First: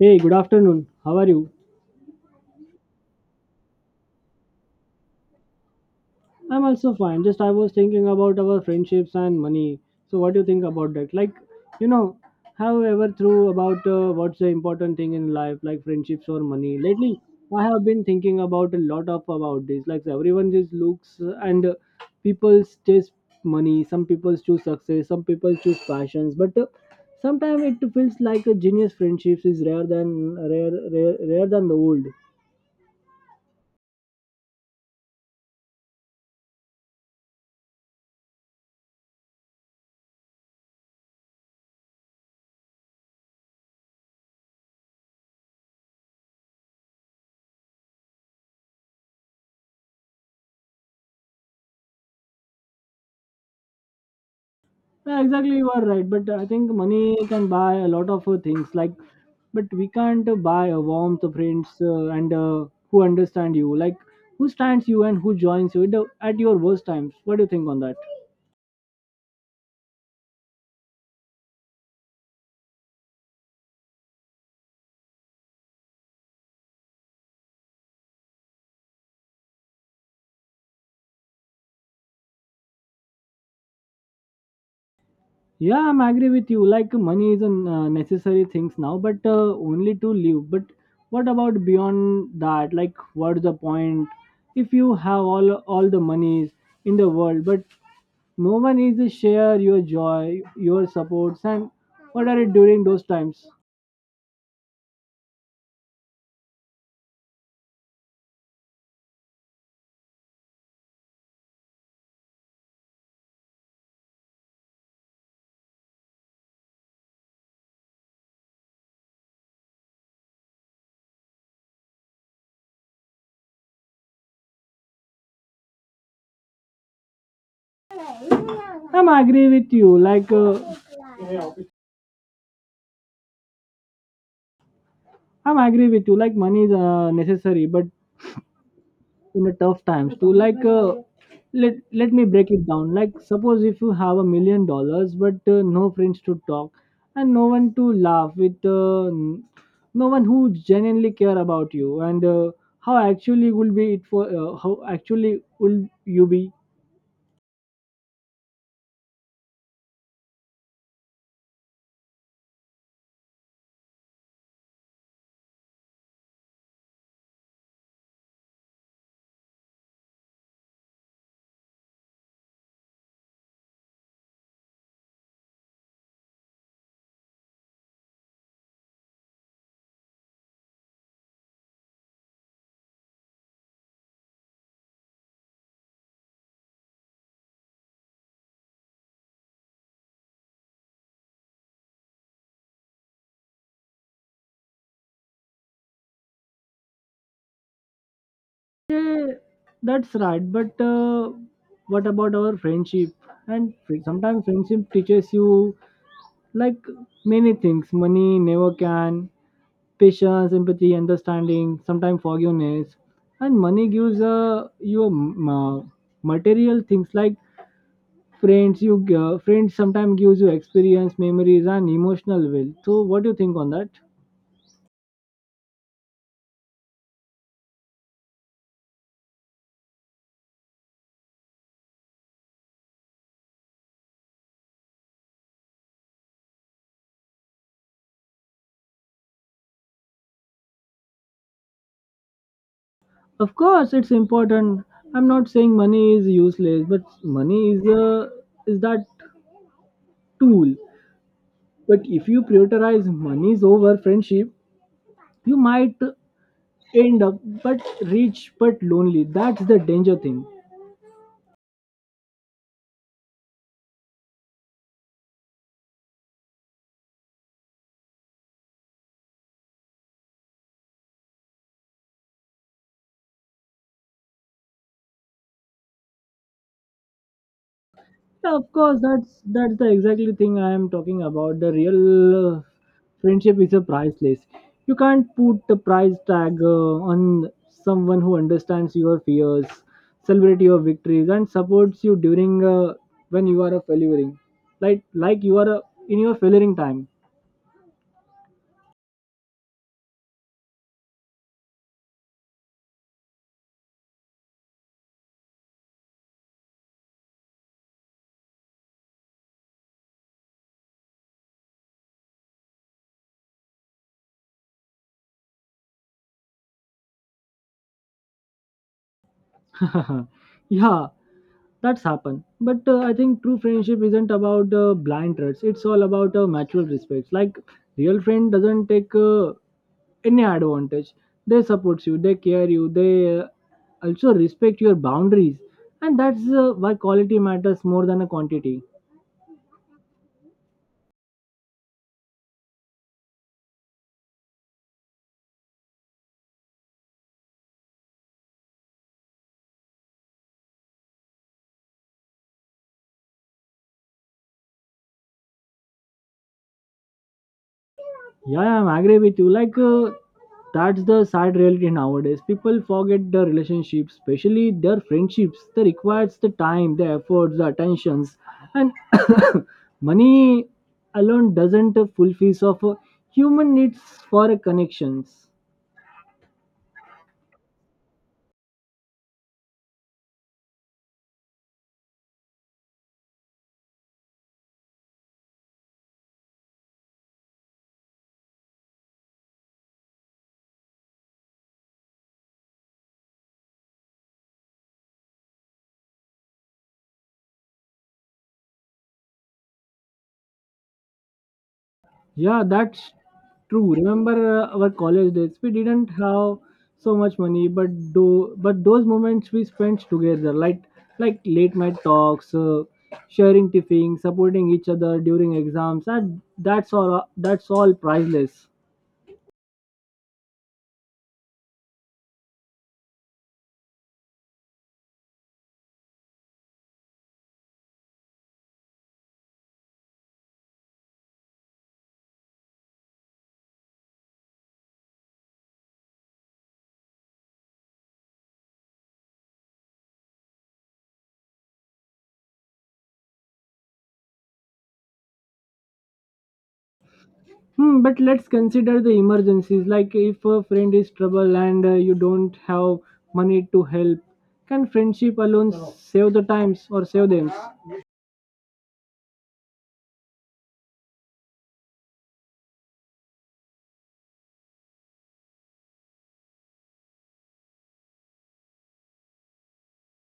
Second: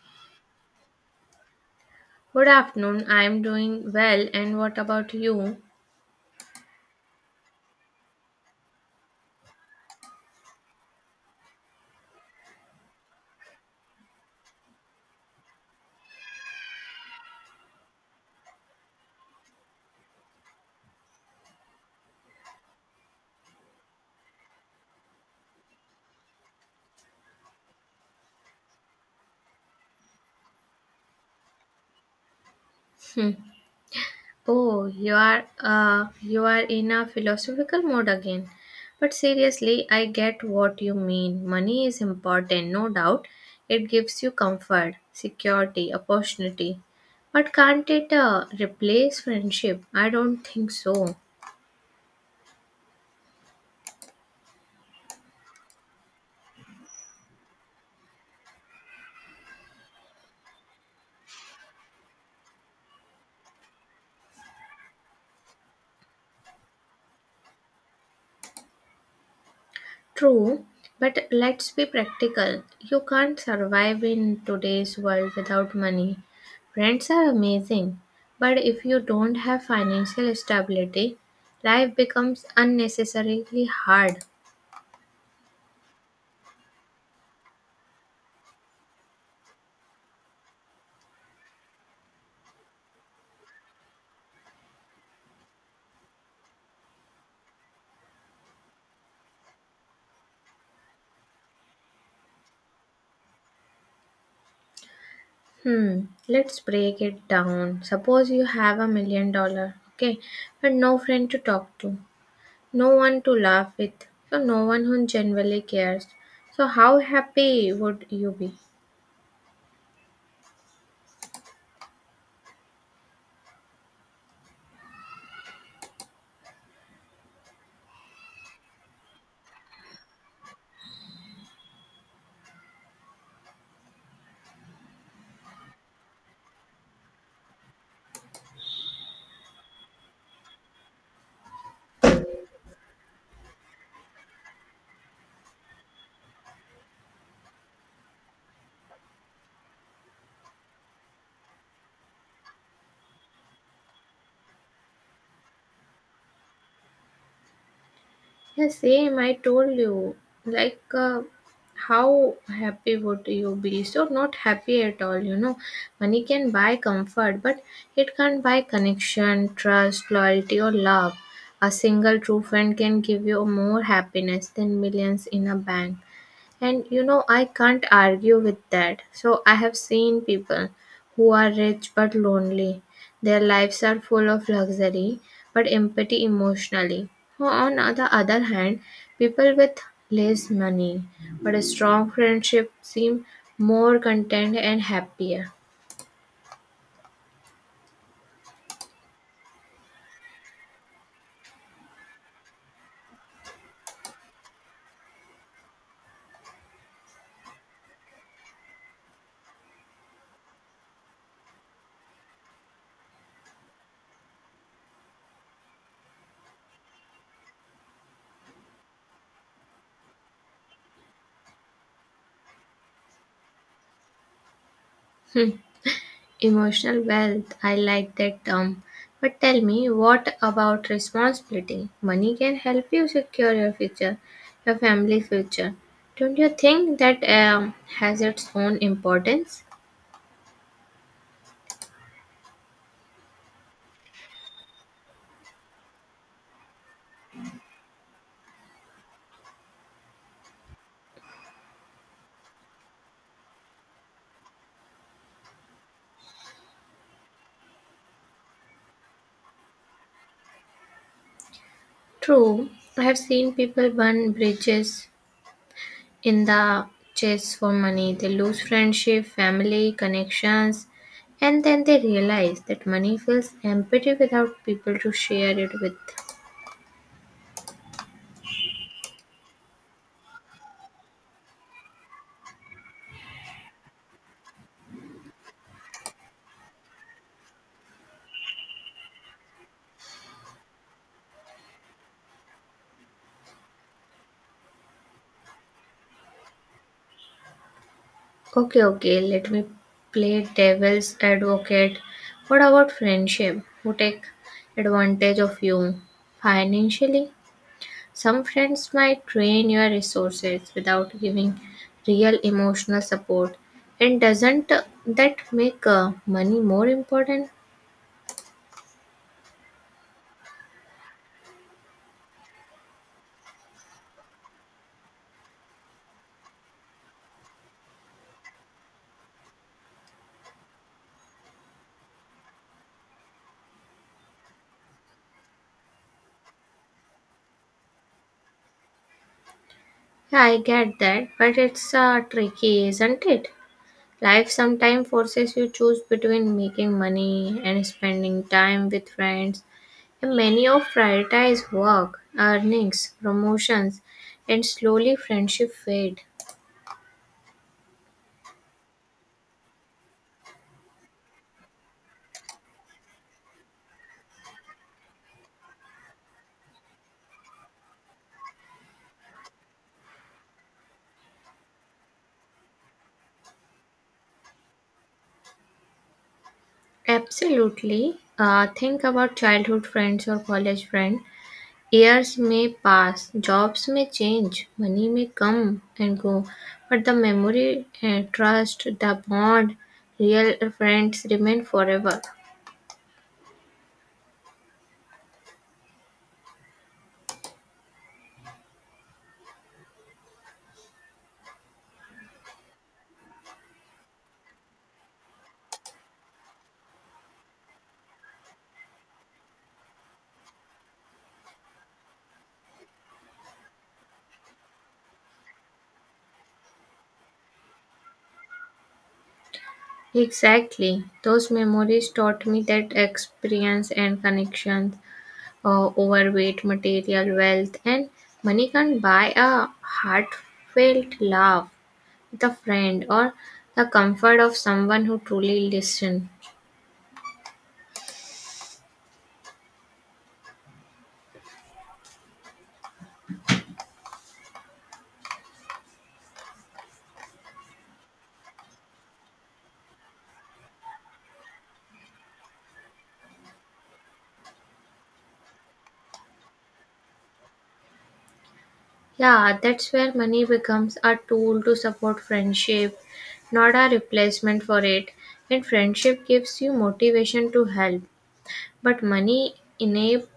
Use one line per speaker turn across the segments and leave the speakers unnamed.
Hey, good afternoon. How are you?
Good afternoon. I'm doing well, and what about you?
I'm also fine. Just I was thinking about our friendships and money. So what do you think about that? Like, you know, have you ever through about what's the important thing in life, like friendships or money? Lately, I have been thinking about a lot of about this. Like everyone just looks and people chase money. Some people choose success. Some people choose passions. But sometimes it feels like a genius friendships is rare than rare than the old.
Oh, you are in a philosophical mode again. But seriously, I get what you mean. Money is important, no doubt. It gives you comfort, security, opportunity. But can't it replace friendship? I don't think so.
Yeah, exactly, you are right. But I think money can buy a lot of things. Like, but we can't buy a warmth, of friends, and who understand you. Like, who stands you and who joins you at at your worst times. What do you think on that?
True, but let's be practical. You can't survive in today's world without money. Rents are amazing, but if you don't have financial stability, life becomes unnecessarily hard.
Yeah, I'm agree with you. Like money is a necessary things now, but only to live. But what about beyond that? Like, what's the point if you have all the monies in the world, but no one is to share your joy, your supports, and what are it during those times?
Hmm, let's break it down. Suppose you have a million dollar, okay, but no friend to talk to, no one to laugh with, so no one who genuinely cares. So how happy would you be?
I'm agree with you. Like, uh, I'm agree with you. Like, money is necessary, but in a tough times to like let me break it down like suppose if you have $1 million but no friends to talk and no one to laugh with no one who genuinely care about you and how actually will you be.
Yeah, same. I told you, like, uh, how happy would you be? So, not happy at all, you know. Money can buy comfort, but it can't buy connection, trust, loyalty, or love. A single true friend can give you more happiness than millions in a bank. And you know, I can't argue with that. So I have seen people who are rich but lonely. Their lives are full of luxury but empty emotionally. So, on the other hand, people with less money but a strong friendship seem more content and happier.
Yeah, that's right but what about our friendship and sometimes friendship teaches you like many things money never can. Patience, empathy, understanding, sometimes forgiveness, and money gives you material things like friends. You friends sometimes gives you experience, memories, and emotional wealth. So, what do you think on that?
Emotional wealth, I like that term. But tell me, what about responsibility? Money can help you secure your future, your family's future. Don't you think that has its own importance?
Of course, it's important. I'm not saying money is useless, but money is a is that tool. But if you prioritize monies over friendship, you might end up but rich but lonely. That's the danger thing.
True, I have seen people burn bridges in the chase for money. They lose friendship, family, connections, and then they realize that money feels empty without people to share it with.
Yeah, of course, that's the exactly thing I am talking about. The real friendship is a priceless. You can't put a price tag on someone who understands your fears, celebrate your victories, and supports you during when you are a failuring, like you are in your failuring time.
Okay, okay, let me play devil's advocate. What about friendship? Who take advantage of you financially? Some friends might drain your resources without giving real emotional support. And doesn't that make money more important?
Yeah, that's happened. But I think true friendship isn't about blind trust. It's all about mutual respect. Like real friend doesn't take any advantage. They support you. They care you. They also respect your boundaries. And that's why quality matters more than a quantity.
Yeah, I get that, but it's tricky, isn't it? Life sometimes forces you choose between making money and spending time with friends. In many of prioritise work, earnings, promotions, and slowly friendship fade.
Yeah, yeah, I'm agree with you. Like that's the sad reality nowadays. People forget the relationships, especially their friendships. They requires the time, the efforts, the attentions, and money alone doesn't fulfill of human needs for a connections.
Absolutely. Think about childhood friends or college friend. Years may pass, jobs may change, money may come and go, but the memory, trust, the bond, real friends remain forever.
Yeah, that's true. Remember our college days? We didn't have so much money, but those moments we spent together, like late night talks, sharing tiffin, supporting each other during exams, and that's all. That's all priceless.
Exactly. Those memories taught me that experience and connections overweight, material wealth, and money can't buy a heartfelt laugh with a friend or the comfort of someone who truly listens.
Hmm, but let's consider the emergencies. Like if a friend is trouble and you don't have money to help, can friendship alone save the times or save them?
Yeah, that's where money becomes a tool to support friendship, not a replacement for it. And friendship gives you motivation to help, but money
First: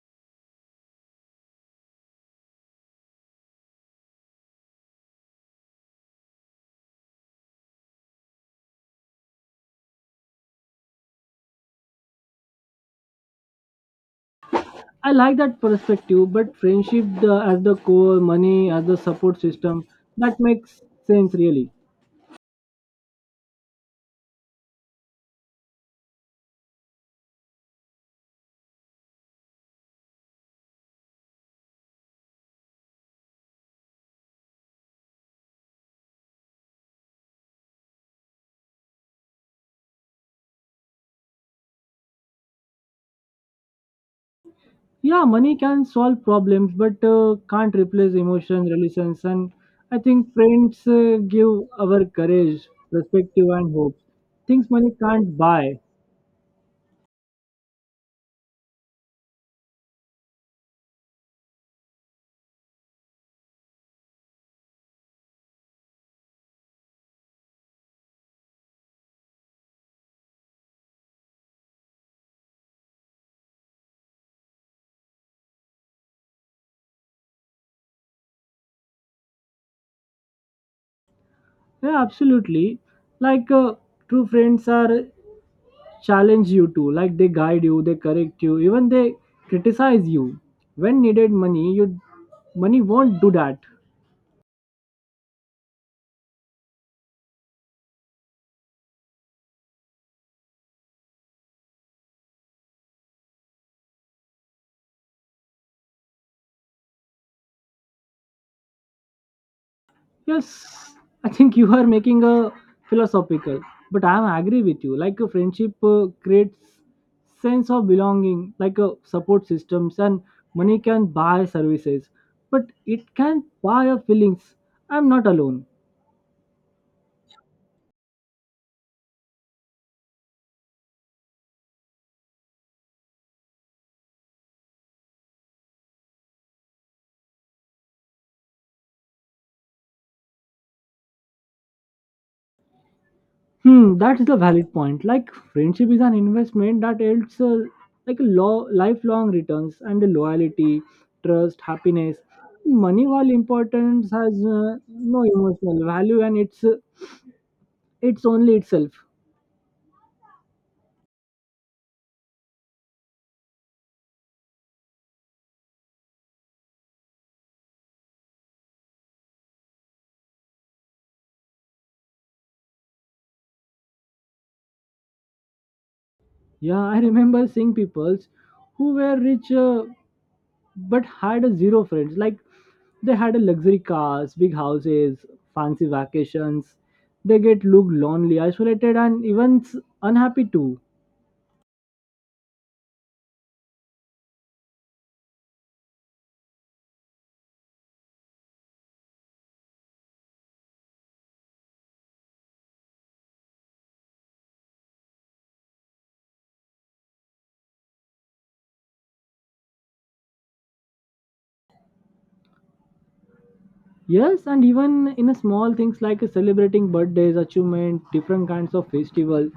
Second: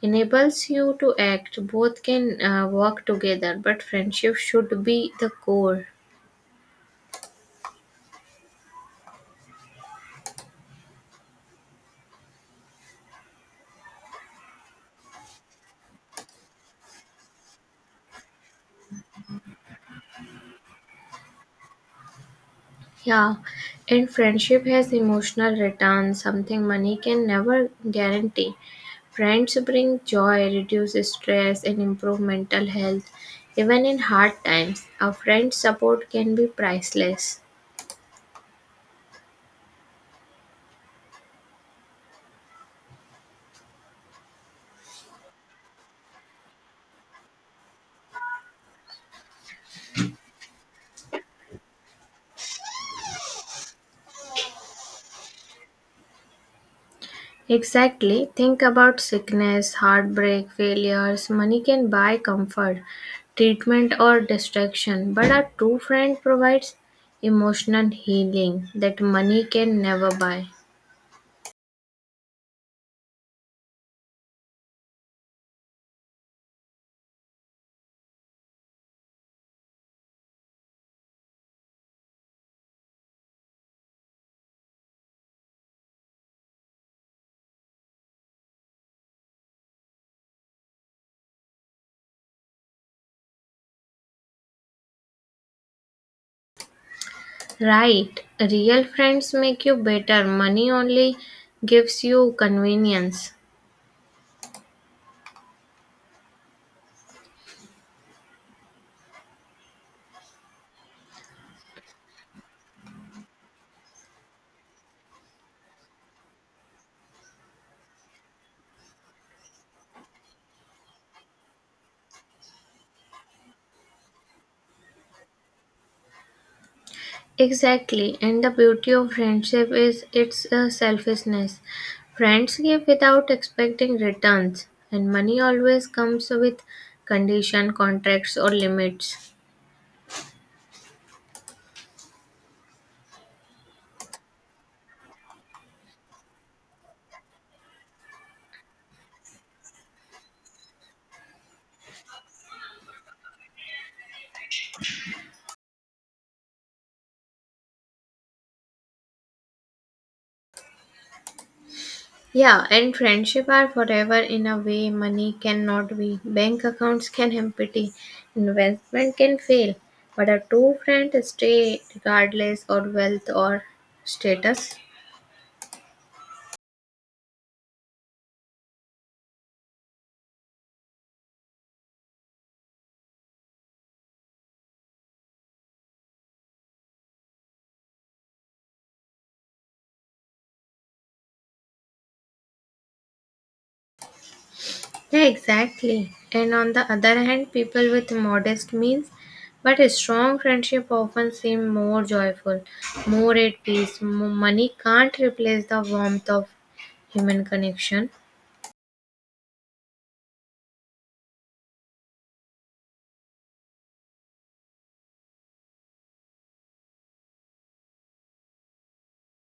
enables you to act. Both can work together, but friendship should be the core.
I like that perspective, but friendship as the core, money as the support system, that makes sense really.
Yeah, and friendship has emotional return, something money can never guarantee. Friends bring joy, reduce stress, and improve mental health. Even in hard times, a friend's support can be priceless.
Yeah, money can solve problems, but can't replace emotions, relations, and I think friends give our courage, perspective, and hope. Things money can't buy.
Exactly. Think about sickness, heartbreak, failures. Money can buy comfort, treatment, or distraction, but a true friend provides emotional healing that money can never buy.
Yeah, absolutely. Like true friends are challenge you to, like they guide you, they correct you, even they criticize you. When needed, money won't do that.
Right, real friends make you better. Money only gives you convenience.
Yes, I think you are making a philosophical, but I am agree with you. Like a friendship creates sense of belonging, like a support systems, and money can buy services, but it can buy a feelings. I'm not alone.
Exactly, and the beauty of friendship is its selflessness. Friends give without expecting returns, and money always comes with condition, contracts, or limits.
Hmm, that is a valid point. Like friendship is an investment that helps, like a lifelong returns and the loyalty, trust, happiness. Money, while important, has no emotional value, and it's only itself.
Yeah, and friendship are forever in a way money cannot be. Bank accounts can empty, investment can fail, but a true friend stay regardless of wealth or status.
Yeah, I remember seeing peoples who were rich but had a zero friends. Like they had a luxury cars, big houses, fancy vacations. They get look lonely, isolated, and even unhappy too.
Yeah, exactly. And on the other hand, people with modest means but a strong friendship often seem more joyful, more at peace. Money can't replace the warmth of human connection.
Yes, and even in a small things like celebrating birthdays, achievement, different kinds of festival,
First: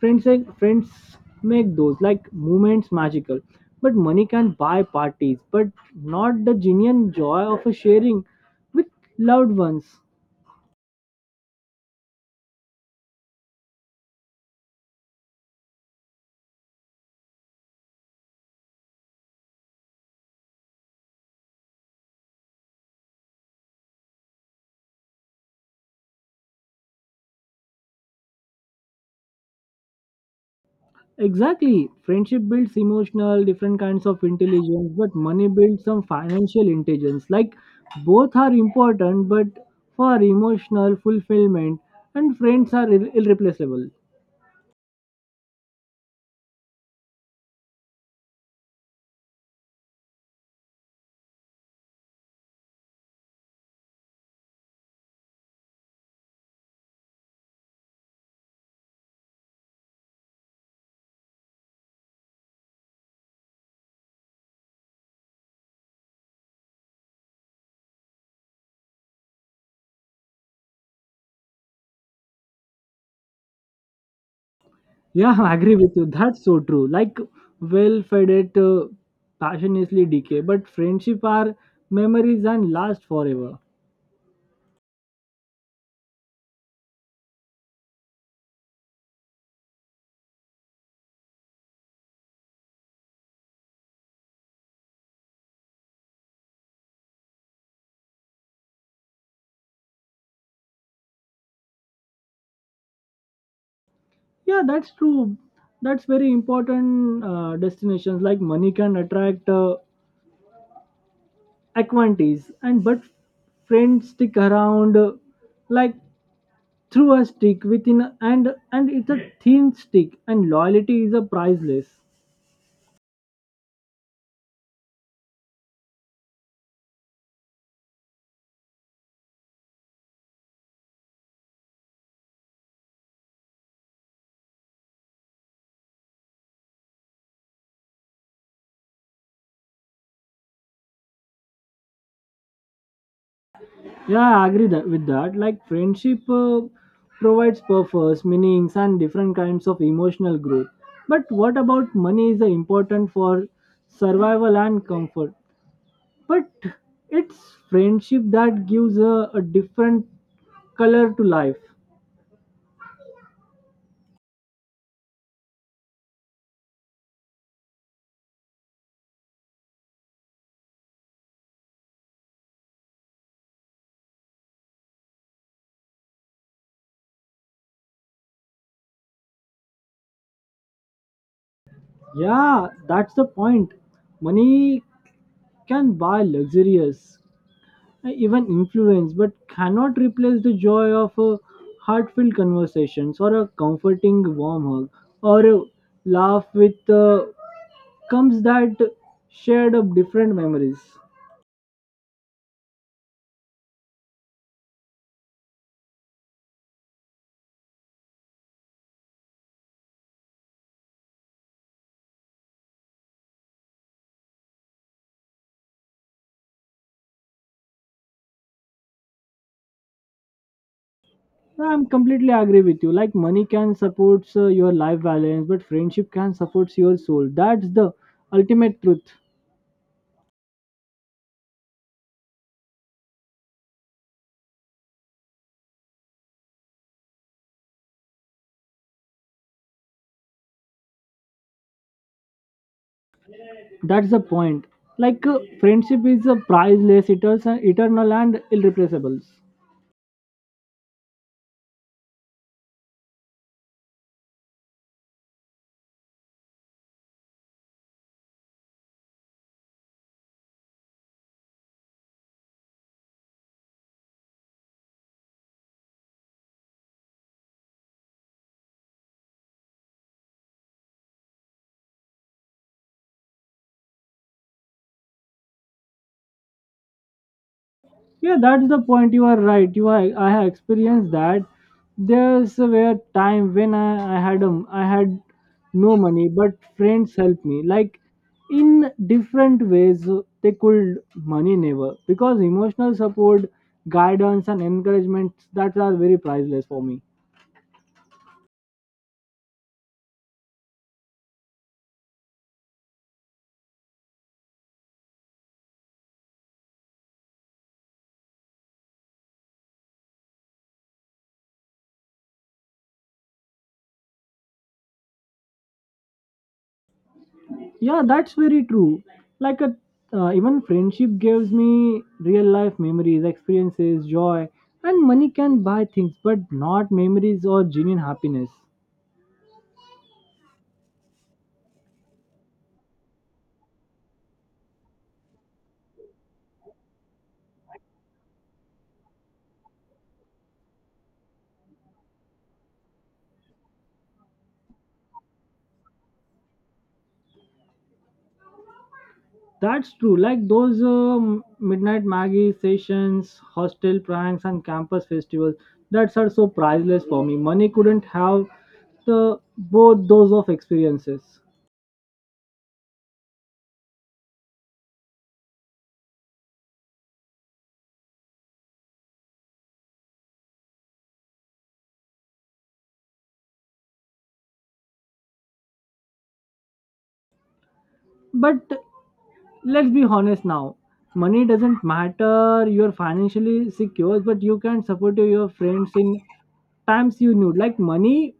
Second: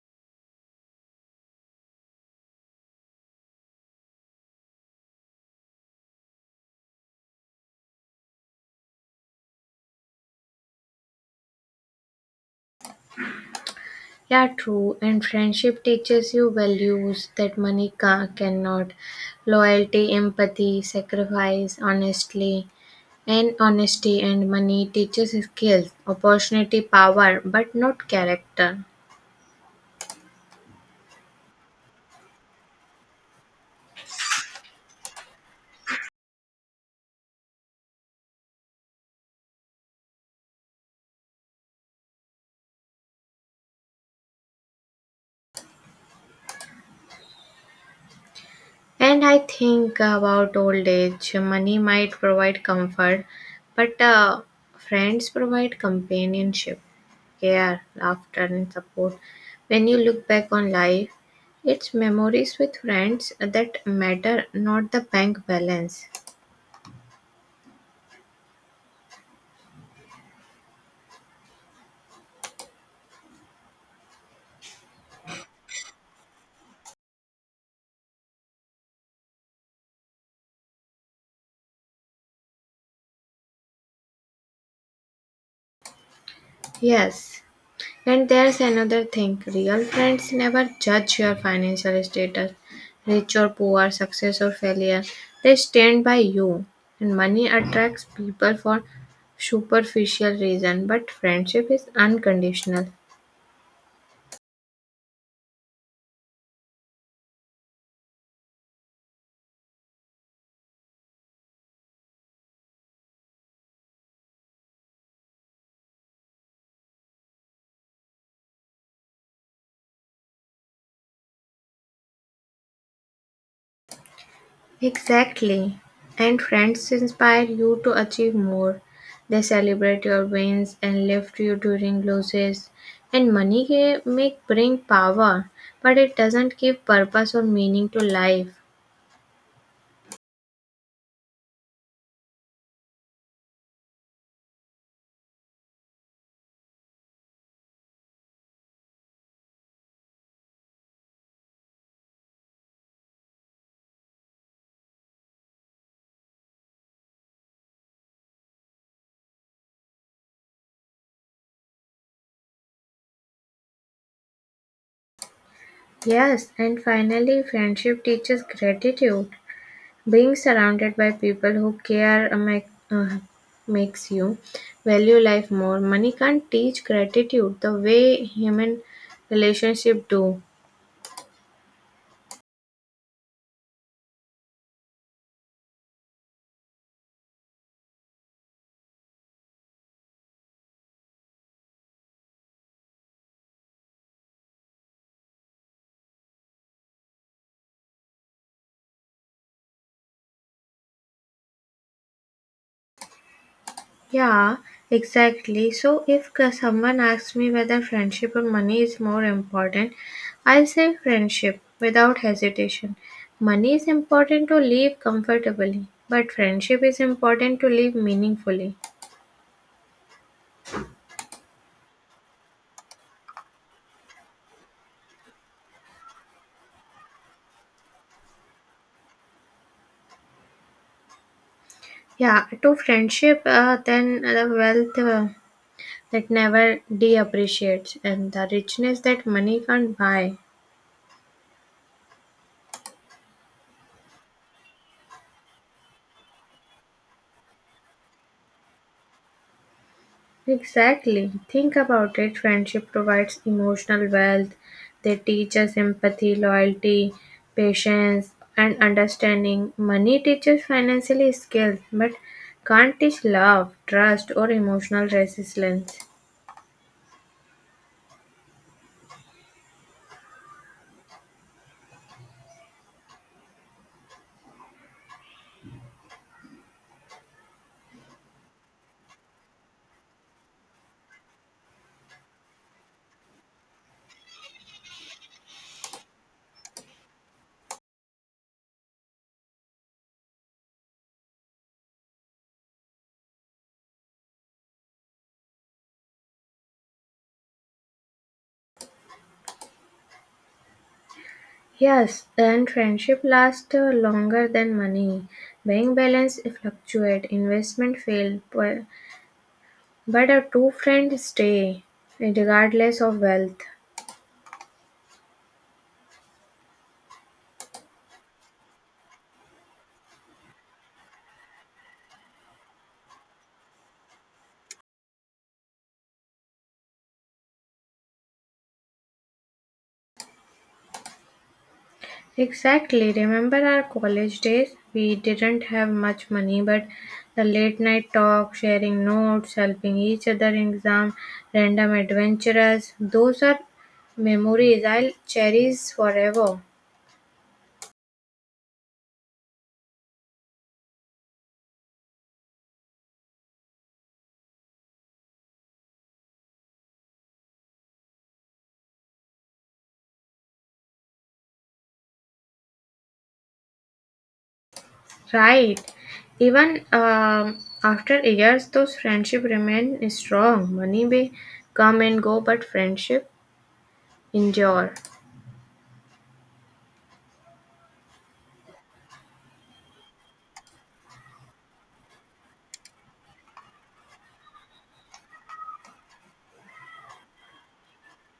friends friends make those like moments magical. But money can buy parties, but not the genuine joy of a sharing with loved ones.
Yeah, true. And friendship teaches you values that money cannot. Loyalty, empathy, sacrifice, honestly, and honesty and money teaches skills, opportunity, power, but not character.
Exactly, friendship builds emotional, different kinds of intelligence, but money builds some financial intelligence. Like both are important, but for emotional fulfillment, and friends are irreplaceable.
And I think about old age. Money might provide comfort, but friends provide companionship, care, laughter, and support. When you look back on life, it's memories with friends that matter, not the bank balance.
Yeah, I agree with you. That's so true. Like well-fed it passionately decay, but friendship are memories and last forever.
Yes. And there's another thing real friends never judge your financial status, rich or poor, success or failure. They stand by you. And money attracts people for superficial reason, but friendship is unconditional.
Yeah, that's true. That's very important destinations like money can attract acquaintees and but friends stick around like through a stick within and it's a thin stick and loyalty is a priceless.
Exactly. And friends inspire you to achieve more. They celebrate your wins and lift you during losses. And money may bring power, but it doesn't give purpose or meaning to life.
Yeah, I agree that with that. Like friendship provides purpose, meanings, and different kinds of emotional growth. But what about money is important for survival and comfort? But it's friendship that gives a different color to life.
Yes, and finally, friendship teaches gratitude. Being surrounded by people who care makes you value life more. Money can't teach gratitude the way human relationship do.
Yeah, that's the point. Money can buy luxurious, even influence, but cannot replace the joy of a heartfelt conversations or a comforting warm hug or a laugh with comes that shared of different memories.
Yeah, exactly. So if someone asks me whether friendship or money is more important, I'll say friendship without hesitation. Money is important to live comfortably, but friendship is important to live meaningfully.
I'm completely agree with you. Like money can support your life balance, but friendship can support your soul. That's the ultimate truth.
Yeah, to friendship, then the wealth that never depreciates and the richness that money can't buy.
That's the point. Like friendship is priceless, eternal, and irreplaceable.
Exactly. Think about it. Friendship provides emotional wealth. They teach us empathy, loyalty, patience, and understanding. Money teaches financial skills, but can't teach love, trust, or emotional resilience.
Yeah, that's the point. You are right. I have experienced that. There's a where time when I had no money, but friends helped me. Like in different ways, they could money never because emotional support, guidance, and encouragement that are very priceless for me.
Yes, and friendship lasts longer than money. Bank balance fluctuate, investment fail, but a true friend stay, regardless of wealth.
Yeah, that's very true, like a even friendship gives me real life memories, experiences, joy, and money can buy things but not memories or genuine happiness.
Exactly. Remember our college days? We didn't have much money, but the late night talk, sharing notes, helping each other in exam, random adventures, those are memories I'll cherish forever.
That's true, like those midnight maggie sessions, hostel pranks, and campus festivals. That's are so priceless for me. Money couldn't have the both those of experiences.
Right. Even after years, those friendship remain strong. Money may come and go, but friendship endure.
But let's be honest now, money doesn't matter you're financially secure but you can support your friends in times you need. Like money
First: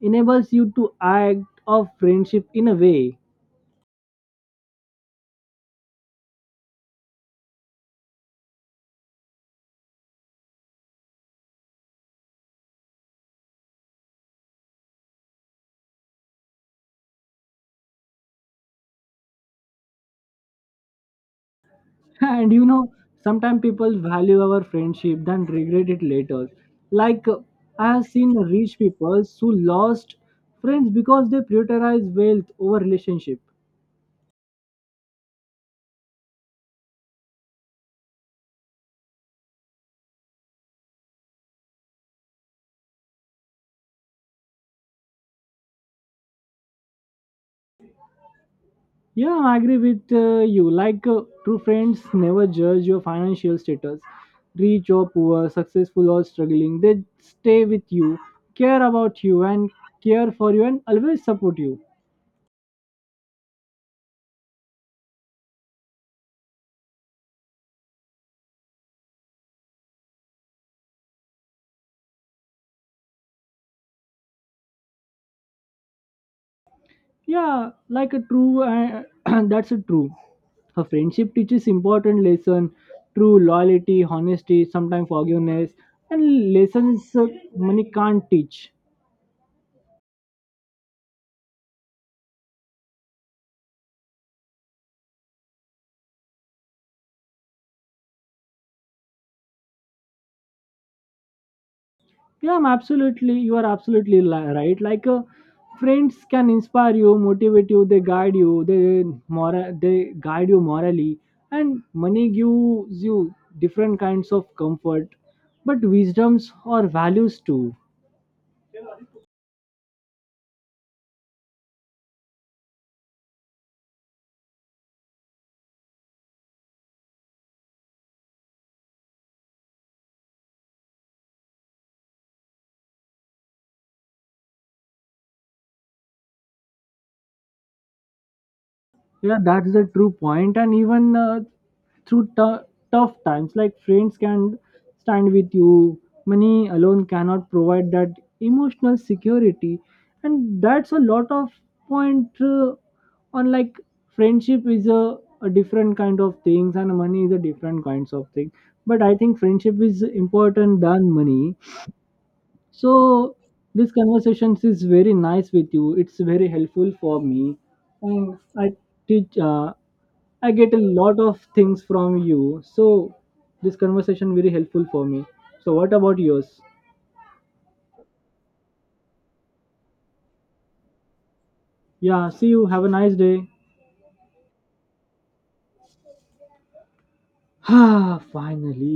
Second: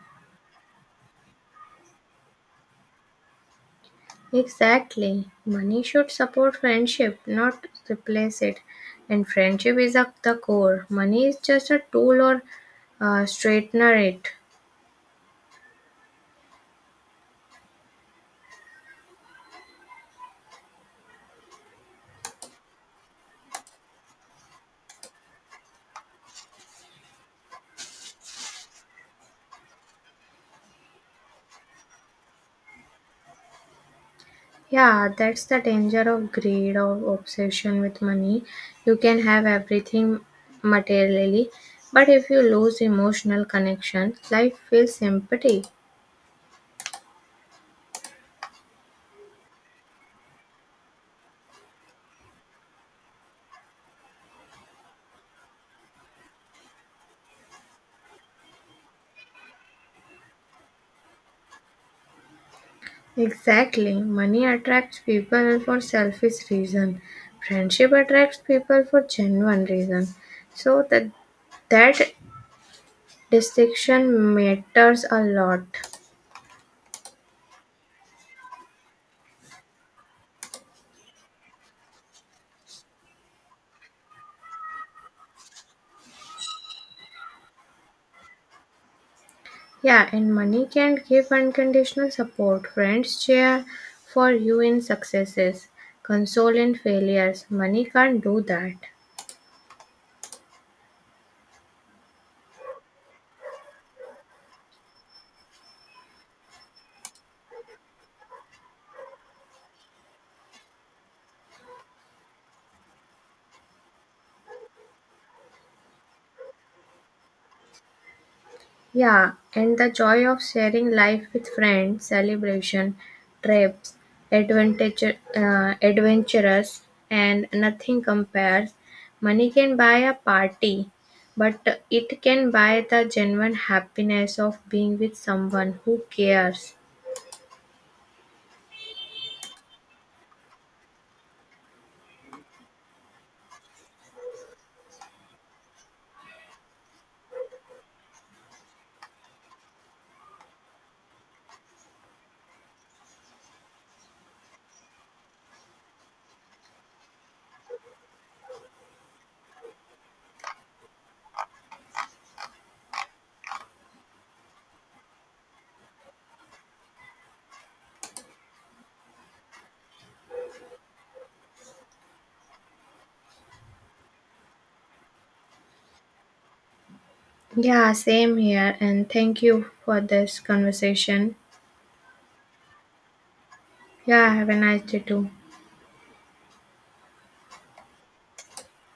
enables you to act of friendship in a way.
Exactly. Money should support friendship, not replace it. And friendship is at the core. Money is just a tool or straightener it.
And sometimes people value our friendship then regret it later, like I have seen rich people who lost friends because they prioritize wealth over relationship.
Yeah, that's the danger of greed or obsession with money. You can have everything materially, but if you lose emotional connection, life feels empty.
Yeah, I agree with you. Like true friends never judge your financial status, rich or poor, successful or struggling. They stay with you, care about you, and care for you, and always support you.
Exactly. Money attracts people for selfish reason. Friendship attracts people for genuine reason. So that distinction matters a lot.
Yeah, like a true, that's a true. A friendship teaches important lesson, true loyalty, honesty, sometimes forgiveness, and lessons money can't teach.
Yeah, and money can give unconditional support. Friends cheer for you in successes, console in failures. Money can't do that.
Yeah, I'm absolutely. You are absolutely right. Like friends can inspire you, motivate you. They guide you. They guide you morally. And money gives you different kinds of comfort, but wisdoms or values too.
Yeah, and the joy of sharing life with friends, celebration, trips, adventurous, and nothing compares. Money can buy a party, but it can buy the genuine happiness of being with someone who cares.
Yeah, that's the true point. And even through tough times, like friends can stand with you. Money alone cannot provide that emotional security, and that's a lot of point on, like friendship is a different kind of things, and money is a different kinds of thing. But I think friendship is important than money. So this conversation is very nice with you. It's very helpful for me, and I teach. I get a lot of things from you. So this conversation very helpful for me. So what about yours?
Yeah, same here. And thank you for this conversation.
Yeah, see you. Have a nice day.
Yeah, have a nice day too.
Ah, finally.